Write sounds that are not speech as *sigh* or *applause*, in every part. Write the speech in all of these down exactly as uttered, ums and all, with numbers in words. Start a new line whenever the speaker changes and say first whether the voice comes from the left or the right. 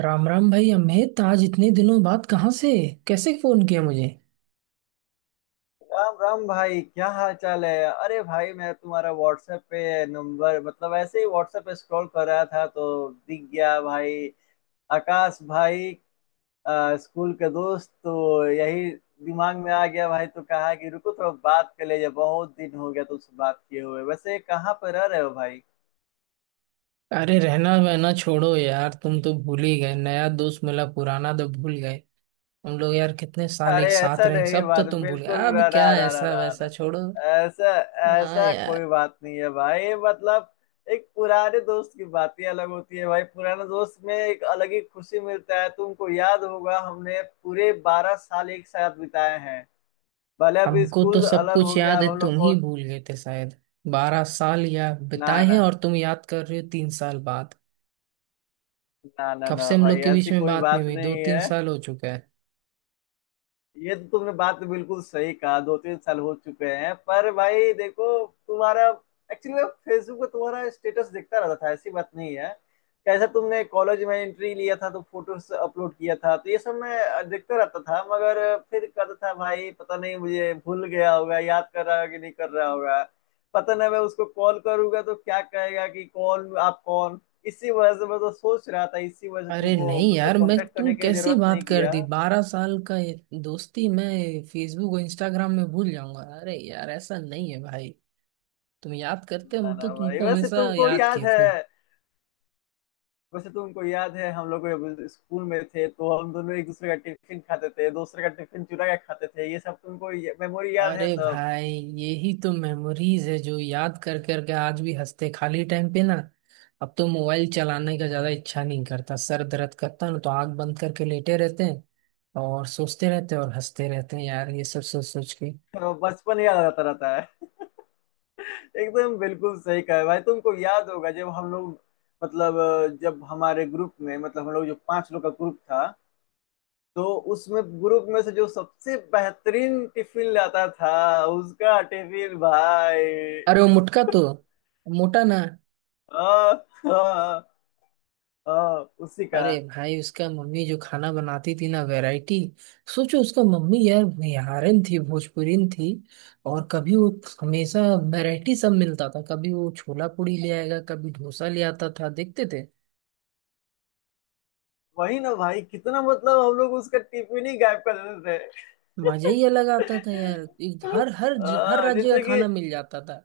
right: राम राम भाई अमित। आज इतने दिनों बाद कहाँ से कैसे फोन किया मुझे?
left: राम राम भाई, क्या हाल चाल है। अरे भाई, मैं तुम्हारा व्हाट्सएप पे नंबर, मतलब ऐसे ही व्हाट्सएप पे स्क्रॉल कर रहा था तो दिख गया भाई। आकाश भाई। अ, स्कूल के दोस्त तो यही दिमाग में आ गया भाई। तो कहा कि रुको, थोड़ा बात कर ले, बहुत दिन हो गया तुमसे बात किए हुए। वैसे कहाँ पर रह रहे हो भाई?
right: अरे रहना वहना छोड़ो यार। तुम तो भूल ही गए, नया दोस्त मिला, पुराना तो भूल गए। हम लोग यार कितने साल एक
left: अरे
right: साथ
left: ऐसा
right: रहे,
left: नहीं,
right: सब तो
left: बात
right: तुम भूल गए।
left: बिल्कुल
right: अब
left: ना ना
right: क्या
left: ना ना
right: ऐसा
left: ना
right: वैसा
left: ना।
right: छोड़ो।
left: ऐसा,
right: हाँ
left: ऐसा कोई
right: यार,
left: बात नहीं है भाई। मतलब एक पुराने दोस्त की बात ही अलग होती है भाई। पुराने दोस्त में एक अलग ही खुशी मिलता है। तुमको याद होगा, हमने पूरे बारह साल एक साथ बिताए हैं। भले अब
right: हमको तो
left: स्कूल
right: सब
left: अलग
right: कुछ
left: हो गया,
right: याद है,
left: अब हम लोग
right: तुम
left: को।
right: ही भूल गए थे शायद। बारह साल या
left: ना
right: बिताए हैं
left: ना
right: और तुम याद कर रहे हो तीन साल बाद।
left: ना ना
right: कब
left: ना
right: से हम
left: भाई,
right: लोग के बीच
left: ऐसी
right: में
left: कोई
right: बात नहीं
left: बात
right: हुई, दो
left: नहीं
right: तीन
left: है।
right: साल हो चुका है।
left: ये तो तुमने बात बिल्कुल सही कहा, दो तीन साल हो चुके हैं। पर भाई देखो, तुम्हारा, एक्चुअली मैं फेसबुक पे तुम्हारा स्टेटस देखता रहता था, ऐसी बात नहीं है। कैसा तुमने कॉलेज में एंट्री लिया था तो फोटोस अपलोड किया था, तो ये सब मैं देखता रहता था। मगर फिर कहता था भाई पता नहीं, मुझे भूल गया होगा, याद कर रहा होगा कि नहीं कर रहा होगा। पता नहीं मैं उसको कॉल करूंगा तो क्या कहेगा कि कौन, आप कौन। इसी वजह से मैं तो सोच रहा था, इसी वजह से
right: अरे
left: तुमको
right: नहीं
left: मतलब
right: यार, मैं
left: कांटेक्ट
right: तुम
left: करने की
right: कैसी
left: जरूरत
right: बात
left: नहीं
right: कर
left: किया।
right: दी, बारह साल का ये दोस्ती मैं फेसबुक और इंस्टाग्राम में भूल जाऊंगा? अरे यार ऐसा नहीं है भाई। तुम याद करते,
left: ना
right: हम
left: ना
right: तो
left: भाई,
right: तुमको
left: वैसे
right: हमेशा
left: तुमको
right: याद
left: याद
right: किए
left: है,
right: खूब।
left: वैसे तुमको याद है, हम लोग जब स्कूल में थे तो हम दोनों एक दूसरे का टिफिन खाते थे, दूसरे का टिफिन चुरा के खाते थे? ये सब तुमको मेमोरी याद
right: अरे
left: है सब?
right: भाई, यही तो मेमोरीज है जो याद कर करके आज भी हंसते खाली टाइम पे ना। अब तो मोबाइल चलाने का ज्यादा इच्छा नहीं करता, सर दर्द करता है ना, तो आंख बंद करके लेटे रहते हैं और सोचते रहते हैं और हंसते रहते हैं यार ये सब सोच सोच के।
left: तो बचपन याद आता रहता है। एकदम बिल्कुल सही कहा है भाई। तुमको याद होगा, जब हम लोग, मतलब जब हमारे ग्रुप में, मतलब हम लोग जो पांच लोग का ग्रुप था, तो उसमें ग्रुप में से जो सबसे बेहतरीन टिफिन लाता था उसका टिफिन भाई।
right: अरे वो मुटका तो, मोटा ना।
left: आ, आ, आ, उसी का।
right: अरे भाई, उसका मम्मी जो खाना बनाती थी ना, वैरायटी। सोचो, उसका मम्मी यार बिहारिन थी, भोजपुरीन थी। और कभी वो, हमेशा वैरायटी सब मिलता था। कभी वो छोला पूड़ी ले आएगा, कभी डोसा ले आता था, देखते थे।
left: वही ना भाई, कितना मतलब हम लोग उसका टिफिन ही गायब कर देते थे।
right: मजा ही अलग आता था यार। एक- हर हर हर
left: हाँ,
right: राज्य का
left: जैसे कि
right: खाना मिल जाता था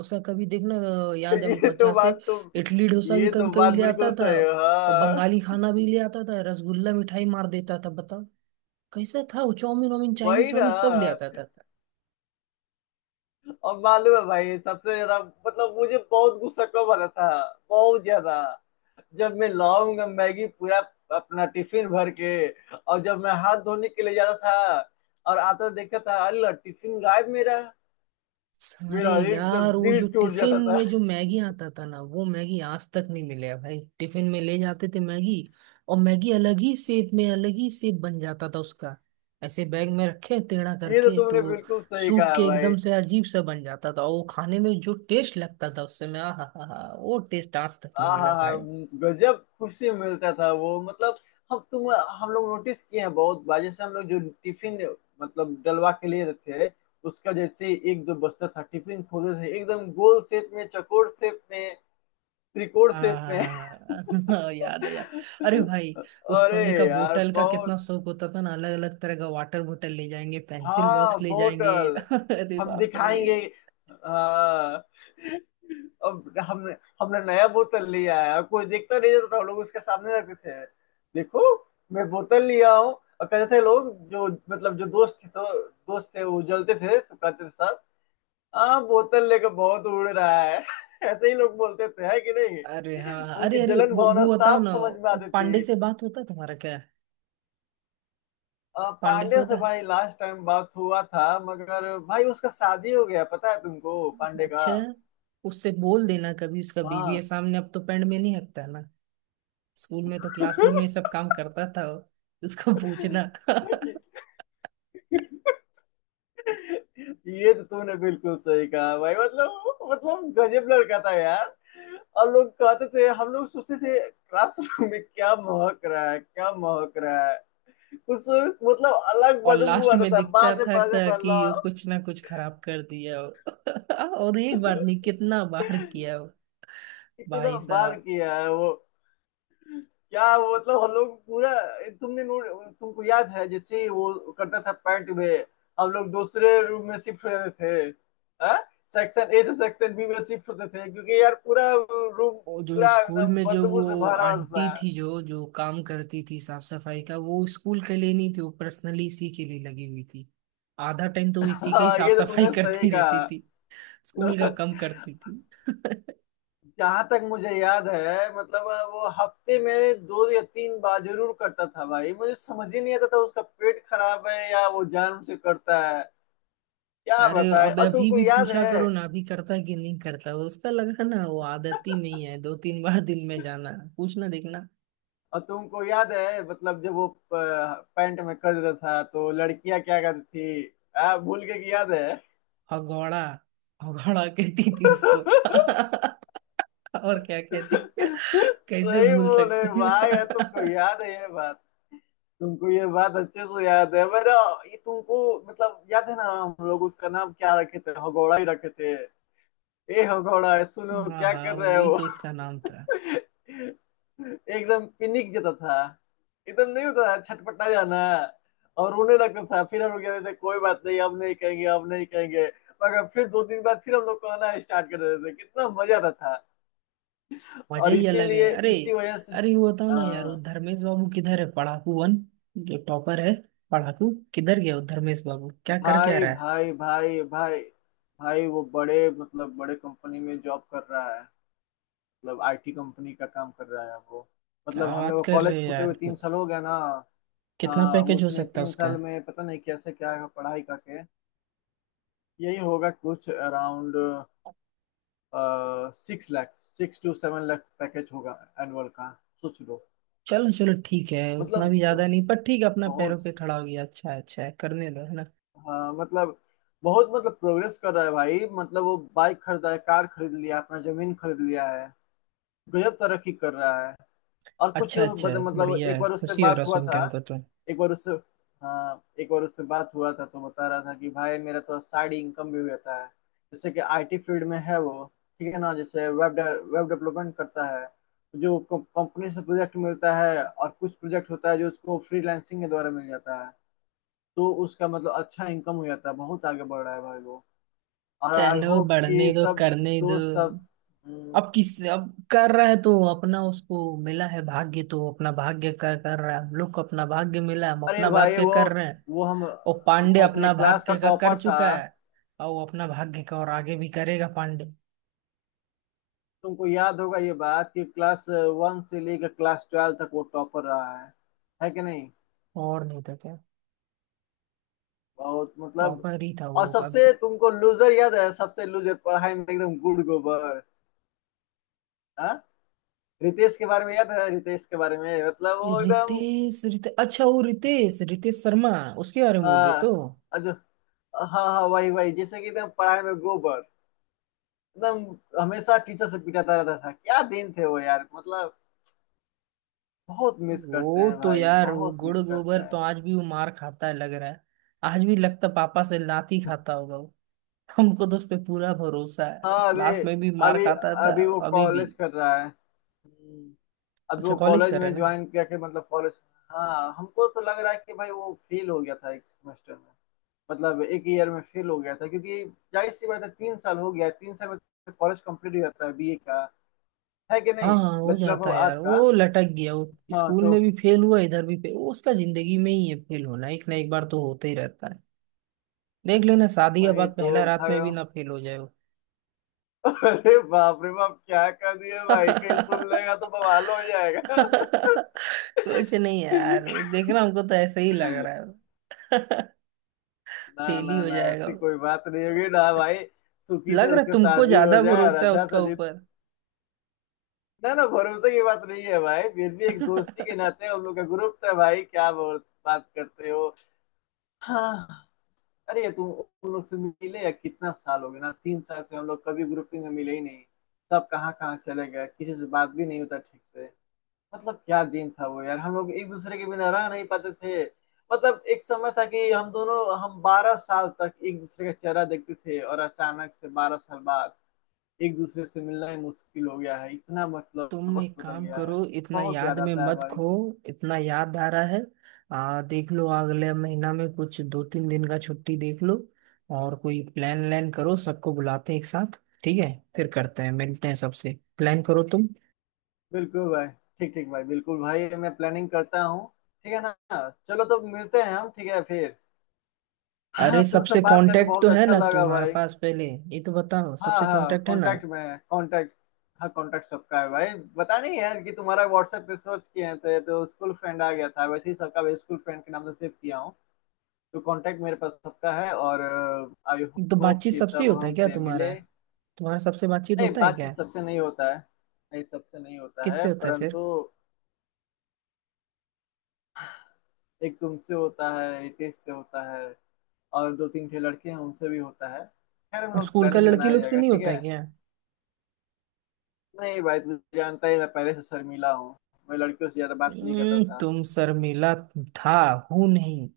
right: उसका, कभी देखना। अ,
left: *laughs*
right: याद है हमको
left: ये तो
right: अच्छा से।
left: बात तुम,
right: इडली डोसा भी
left: ये तो
right: कभी कभी
left: बात
right: ले आता
left: बिल्कुल
right: था।
left: सही है,
right: और
left: हाँ।
right: बंगाली खाना भी ले आता था, रसगुल्ला मिठाई मार देता था बताओ। कैसा था! वो चाउमीन वाउमीन,
left: वही
right: चाइनीज
left: ना।
right: वाइनीज सब ले आता था।
left: और मालूम है भाई, सबसे ज्यादा, मतलब मुझे बहुत गुस्सा कब आता था, बहुत ज्यादा? जब मैं लाऊंगा मैगी पूरा, अपना टिफिन भर के, और जब मैं हाथ धोने के लिए जाता था और आता देखता था, अल्लाह, टिफिन गायब मेरा।
right: अरे
left: मेरा एकदम
right: यार, वो
left: दिल
right: जो
left: टूट
right: टिफिन
left: जाता था।
right: में जो मैगी आता था ना, वो मैगी आज तक नहीं मिले है भाई। टिफिन में ले जाते थे मैगी, और मैगी अलग ही शेप में, अलग ही शेप बन जाता था उसका। ऐसे बैग में रखे टेढ़ा
left: ये तो
right: करके तो
left: तुमने बिल्कुल सही
right: सूख
left: कहा
right: के
left: भाई।
right: एकदम से अजीब सा बन जाता था, और वो खाने में जो टेस्ट लगता था, उससे मैं आहा हा हा, वो टेस्ट आज तक नहीं
left: हाँ
right: मिला
left: हाँ हाँ।
right: भाई।
left: गजब खुशी मिलता था वो। मतलब हम तुम, हम लोग नोटिस किए हैं बहुत बार। जैसे हम लोग जो टिफिन मतलब डलवा के लिए थे, उसका, जैसे एक दो बस्ता था टिफिन, खोले थे एकदम गोल शेप में, चौकोर शेप में, त्रिकोण शेप में।
right: हाँ *laughs* याद है यार। अरे
left: *laughs*
right: भाई, उस
left: अरे
right: समय का
left: यार
right: बोतल का कितना
left: बहुत,
right: शौक होता था ना। अलग अलग तरह का वाटर बोतल ले जाएंगे, पेंसिल
left: हाँ,
right: बॉक्स ले जाएंगे *laughs*
left: बोतल,
right: अरे
left: हम
right: बाप रे।
left: दिखाएंगे। हाँ, अब हम, हमने नया बोतल लिया है। अब कोई देखता नहीं था तो हम लोग उसके सामने रखते थे। देखो, मैं बोतल लिया हूँ। और कहते थे लोग, जो मतलब जो दोस्त थे, तो दोस्त थे वो जलते थे, तो कहते थे, साहब हाँ बोतल लेकर बहुत उड़ रहा है। *laughs* ऐसे ही लोग बोलते थे, है कि नहीं?
right: अरे हाँ,
left: उनकी
right: अरे अरे
left: जलन
right: वो
left: भावना
right: वो बताओ
left: साफ
right: ना,
left: समझ में
right: वो
left: आती
right: पांडे
left: थी।
right: से बात होता है तुम्हारा क्या?
left: अ,
right: पांडे से
left: पांडे
right: होता
left: से
right: है?
left: भाई लास्ट टाइम बात हुआ था, मगर भाई उसका शादी हो गया, पता है तुमको पांडे का?
right: अच्छा। उससे बोल देना कभी, उसका बीवी
left: हाँ,
right: है सामने, अब तो पेंड में नहीं हकता ना। स्कूल में तो क्लासरूम में ये सब काम करता था वो। उसको पूछना *laughs*
left: ये तो तूने बिल्कुल सही कहा भाई। मतलब मतलब गजब लड़का था यार। और लोग कहते थे, हम लोग सोचते थे, क्लासरूम में क्या महक रहा है, क्या महक रहा है, कुछ मतलब अलग
right: और
left: बदबू
right: लास्ट
left: आता
right: में
left: था।
right: दिखता
left: बाद में
right: था,
left: पता
right: था
left: चलता था,
right: कि वो
left: "ला,
right: कुछ ना कुछ खराब कर दिया हो। *laughs* और एक बार नहीं, कितना बार किया हो।
left: कितना
right: भाई
left: बार
right: साहब!
left: किया है वो। क्या वो मतलब, हम लोग पूरा, तुमने नोट, तुमको याद है जैसे ही वो करता था पैंट में, हम लोग दूसरे रूम में शिफ्ट होते थे। हाँ, सेक्शन ए से सेक्शन बी में शिफ्ट होते थे, क्योंकि यार पूरा रूम,
right: और जो
left: पूरा
right: स्कूल
left: ना
right: में जो वो
left: बदबू से भरा
right: आंटी
left: था।
right: थी, जो जो काम करती थी साफ सफाई का, वो स्कूल के लिए नहीं थी, वो पर्सनली इसी के लिए लगी हुई थी। आधा टाइम तो वो इसी का ही
left: हाँ,
right: साफ
left: ये तो
right: सफाई
left: तुमने
right: *laughs*
left: सही
right: करती रहती थी।
left: कहा।
right: स्कूल का
left: *laughs*
right: कम करती थी। *laughs*
left: जहां तक मुझे याद है, मतलब वो हफ्ते में दो या तीन बार जरूर करता था भाई। मुझे समझ ही नहीं आता था उसका पेट खराब है या वो जान से करता है। क्या
right: अरे,
left: बताए।
right: अब
left: और
right: अभी
left: तुमको
right: भी
left: याद
right: पूछा
left: है,
right: करो ना, अभी करता है कि नहीं करता वो उसका। लग रहा ना, वो आदत ही में ही है, दो तीन बार दिन में जाना, पूछना, देखना।
left: और तुमको याद है मतलब, जब वो प- पैंट में कर देता था तो लड़कियां क्या करती थी? आ, भूल के की याद है?
right: हगौड़ा, हगौड़ा कहती थी उसको *laughs* और क्या कहती थी?
left: *laughs*
right: कैसे
left: सही
right: भूल
left: बोले
right: सकते
left: भाई। यार तुमको
right: हैं?
left: याद है ये बात? तुमको ये बात अच्छे से याद है। मेरा, ये तुमको मतलब याद है ना, हम लोग उसका नाम क्या रखे थे, हगौड़ा ही रखे थे। ए हगौड़ा, सुनो
right: *laughs* हाँ
left: क्या
right: हाँ,
left: कर रहे
right: वही
left: हो।
right: तो उसका नाम था।
left: एकदम पिनिक जाता था, एकदम नहीं होता था, छटपटा जाना, और रोने लगता था। फिर हम लोग कहते थे कोई बात नहीं, हम नहीं कहेंगे, हम नहीं कहेंगे। मगर फिर दो तीन बार फिर हम लोग कहना स्टार्ट कर देते थे, कितना मजा आता था।
right: मजा
left: और
right: ही अलग है।
left: इसीलिए,
right: अरे,
left: इसी वजह से।
right: अरे वो बताओ ना यार, वो
left: हाँ,
right: धर्मेश बाबू किधर है? पढ़ाकू वन, जो टॉपर है, पढ़ाकू किधर गया वो? धर्मेश बाबू क्या कर क्या
left: भाई
right: रहा है?
left: भाई भाई भाई। भाई वो बड़े, मतलब बड़े कंपनी में जॉब कर रहा है। मतलब आईटी कंपनी का काम कर रहा है वो। मतलब
right: क्या
left: हम
right: बात
left: लोग
right: कर रहे
left: कॉलेज
right: हो
left: छूटे
right: यार!
left: हुए तीन साल हो गया ना।
right: कितना
left: हाँ,
right: पैकेज हो
left: उसने
right: सकता है
left: तीन
right: उसका?
left: साल में पता नहीं कैसे क्या पढ़ाई करके, यही होगा कुछ around six lakh, six to seven lakh package होगा एनुअल का। सोच लो।
right: चलो चलो, ठीक है, उतना भी
left: मतलब
right: ज्यादा नहीं, पर ठीक है, अपना पैरों
left: बहुत,
right: पे खड़ा हो गया, अच्छा है, अच्छा है, करने दो है ना।
left: हाँ मतलब बहुत मतलब प्रोग्रेस कर रहा है भाई। मतलब वो बाइक खरीदा है, कार खरीद लिया, अपना जमीन खरीद लिया है। गजब तरक्की कर रहा है। और कुछ
right: अच्छा, अच्छा
left: बत-
right: है,
left: मतलब
right: बढ़िया
left: एक
right: है,
left: बार उससे
right: खुशी हो
left: बात
right: रहा
left: हुआ
right: सुन के
left: था।
right: हमको तो।
left: एक बार उससे, हाँ, एक बार उससे बात हुआ था तो बता रहा था कि भाई मेरा तो साइड इनकम भी रहता है। जैसे कि आईटी फील्ड में है वो, ठीक है ना, जैसे वेब, वेब डेवलपमेंट करता है। जो कंपनी से प्रोजेक्ट मिलता है और कुछ प्रोजेक्ट होता है जो उसको फ्रीलांसिंग के द्वारा मिल जाता है। तो उसका मतलब अच्छा इनकम हो जाता है। बहुत आगे बढ़ रहा है भाई वो। और आई
right: चलो,
left: होप कि
right: बढ़ने दो,
left: सब
right: करने दो।
left: दोस्त सब। हम्म,
right: अब किस, अब कर रहा है तो अपना, उसको मिला है भाग्य तो अपना भाग्य का कर रहा है। हम लोग को अपना भाग्य मिला, हम
left: अरे
right: अपना
left: भाई
right: भाग्य
left: वो
right: कर रहे हैं।
left: वो हम,
right: और पांडे
left: वो अपने
right: अपना
left: क्लास का
right: भाग्य का कर
left: टॉपर था।
right: चुका है, और वो अपना भाग्य का और आगे भी करेगा पांडे।
left: तुमको याद होगा ये बात कि क्लास वन से लेकर क्लास ट्वेल्व तक वो टॉपर रहा है है कि नहीं?
right: और नहीं तो क्या,
left: बहुत मतलब।
right: टॉपर ही था
left: और
right: वो अब।
left: सबसे तुमको लूजर याद है, सबसे लूजर पढ़ाई में एकदम गुड़ गोबर? हाँ, रितेश के बारे में याद है? रितेश के बारे में मतलब वो एकदम,
right: रितेश? रितेश, अच्छा वो रितेश, रितेश शर्मा, उसके बारे में बोल रहे तो।
left: हाँ, अजो, हाँ हाँ, वही वही, जैसे कि एकदम पढ़ाई में गोबर एकदम, हमेशा टीचर से पिटाता रहता था। क्या दिन थे वो यार, मतलब बहुत मिस करते
right: वो
left: हैं
right: तो
left: भाई,
right: यार, वो
left: बहुत
right: गुड़
left: मिस करते
right: गोबर तो
left: हैं।
right: आज भी वो मार खाता है लग रहा है। आज भी लगता पापा से लाठी खाता होगा वो। हमको तो उस पे पूरा भरोसा है,
left: हाँ अभी,
right: क्लास में भी मार
left: अभी,
right: खाता था।
left: अभी वो
right: अभी भी?
left: कॉलेज कर रहा है। हम्म, अब
right: अच्छा
left: वो
right: कॉलेज
left: कॉलेज
right: कर रहे
left: में
right: ना।
left: ज्वाइन करके मतलब कॉलेज, हाँ हमको तो लग रहा है कि भाई वो फेल हो गया था एक सेमेस्टर में, मतलब एक ईयर में फेल हो गया था क्योंकि जाहिर सी बात है, तीन साल हो गया है, तीन साल में कॉलेज कंप्लीट हो जाता है बीए का, है कि
right: हाँ
left: नहीं?
right: हाँ, हो
left: बैचलर
right: जाता
left: ऑफ
right: है
left: आर्ट
right: यार,
left: का।
right: वो लटक गया। वो
left: हाँ
right: स्कूल
left: तो।
right: में भी फेल हुआ, इधर भी फेल। वो उसका जिंदगी में ही है फेल होना, एक ना एक बार तो होता ही रहता है। देख लेना, शादी के
left: वही
right: बाद
left: तो
right: पहला रात
left: भाई,
right: में भी ना फेल हो जाए वो।
left: अरे बाप रे बाप, क्या कर दिया भाई, कहीं सुन लेगा तो बवाल हो
right: *laughs* कुछ नहीं यार,
left: जाएगा।
right: देखना, हमको तो ऐसे ही लग रहा है। *laughs* फेल
left: ना
right: ही
left: ना
right: हो
left: ना,
right: जाएगा
left: ऐसी
right: वो।
left: कोई बात नहीं होगी ना भाई। सुखी
right: लग
left: से
right: रहा
left: उसका
right: तुमको
left: शादी हो
right: ज्यादा
left: जाए और
right: भरोसा है
left: अच्छा
right: उसका
left: सा जीत।
right: ऊपर।
left: ना ना, भरोसे की बात नहीं है भाई, फिर भी एक दोस्ती के
right: *laughs*
left: नाते हम लोग का ग्रुप था भाई, क्या बोल बात करते हो। हाँ। अरे तुम उन लोग से मिले या? कितना साल हो गया ना, तीन साल से हम लोग कभी ग्रुपिंग में मिले ही नहीं। सब कहाँ कहाँ चले गए, किसी से बात भी नहीं होता ठीक से। मतलब क्या दिन था वो यार, हम लोग एक दूसरे के बिना रह नहीं पाते थे। मतलब एक समय था कि हम दोनों, हम बारह साल तक एक दूसरे का चेहरा देखते थे, और अचानक से बारह साल बाद एक दूसरे से मिलना ही मुश्किल हो गया है। इतना मतलब
right: तुम एक
left: वक्त बदल
right: काम
left: गया है।
right: करो, इतना
left: बहुत
right: याद
left: याद
right: में
left: आता है
right: मत
left: भाई।
right: खो। इतना याद आ रहा है, आ देख लो अगले महीना में कुछ दो तीन दिन का छुट्टी देख लो। और कोई प्लान व्लान करो, सबको बुलाते हैं एक साथ, ठीक है, फिर करते हैं, मिलते हैं सबसे। प्लान करो तुम।
left: बिल्कुल भाई। ठीक ठीक भाई, बिल्कुल भाई, मैं प्लानिंग करता हूँ, ठीक है ना। चलो तो मिलते हैं हम, ठीक है फिर।
right: अरे
left: हाँ, तुमसे
right: सबसे
left: बात करके
right: कांटेक्ट तो
left: बहुत
right: है
left: अच्छा
right: ना
left: लगा
right: तुम्हारे
left: भाई।
right: पास पहले, ये तो बताओ,
left: हाँ
right: सबसे
left: हाँ,
right: कांटेक्ट है ना?
left: कांटेक्ट में है, कांटेक्ट, हाँ, कांटेक्ट सबका है भाई। पता नहीं यार कि तुम्हारा व्हाट्सएप पे सर्च किए हैं तो ये तो स्कूल फ्रेंड आ गया था, वैसे ही सबका भी स्कूल फ्रेंड के नाम से सेव किया हूँ। तो कांटेक्ट मेरे पास सबका है। और आई
right: तो
left: होप
right: बातचीत
left: कि
right: सबसे ही
left: सब
right: होता है क्या
left: हमसे
right: तुम्हारा?
left: मिले।
right: तुम्हारा सबसे बातचीत
left: नहीं,
right: होता है क्या?
left: बातचीत सबसे नहीं होता है। नहीं, सबसे नहीं होता है,
right: किससे होता है
left: परंतु
right: फिर?
left: एक तुमसे होता है, रितेश से होता है, और दो तीन ठे लड़के हैं उनसे भी होता है। खैर हम
right: और
left: लोग
right: स्कूल का
left: प्लानिंग
right: लड़की
left: बनाया
right: लोग से
left: जाएगा,
right: नहीं
left: ठीक
right: होता
left: है।
right: है क्या?
left: नहीं भाई, तू जानता ही, मैं पहले से शर्मीला हूँ। मैं लड़कियों से ज्यादा बात नहीं करता
right: हम्म,
left: था।
right: तुम शर्मिला था, हूं नहीं।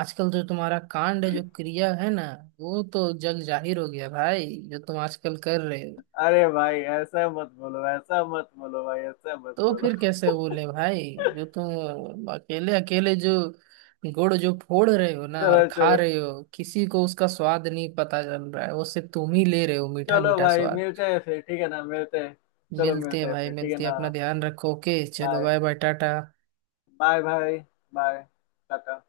right: आजकल जो तुम्हारा कांड है, जो क्रिया है ना, वो तो जग जाहिर हो गया भाई, जो तुम आजकल कर रहे हो।
left: अरे भाई ऐसा मत बोलो, ऐसा मत बोलो भाई, ऐसा मत
right: तो
left: बोलो।
right: फिर कैसे बोले भाई, जो तुम अकेले अकेले जो गुड़ जो फोड़ रहे हो
left: *laughs*
right: ना
left: चलो
right: और खा
left: चलो,
right: रहे हो, किसी को उसका स्वाद नहीं पता चल रहा है, वो सिर्फ तुम ही ले रहे हो मीठा
left: चलो
right: मीठा
left: भाई
right: स्वाद।
left: मिलते हैं फिर, ठीक है ना, मिलते हैं। चलो
right: मिलते हैं
left: मिलते हैं
right: भाई,
left: फिर, ठीक है
right: मिलते हैं,
left: ना।
right: अपना ध्यान रखो। ओके, चलो,
left: bye.
right: Bye bye, tata.
left: Bye भाई। बाय। टाटा।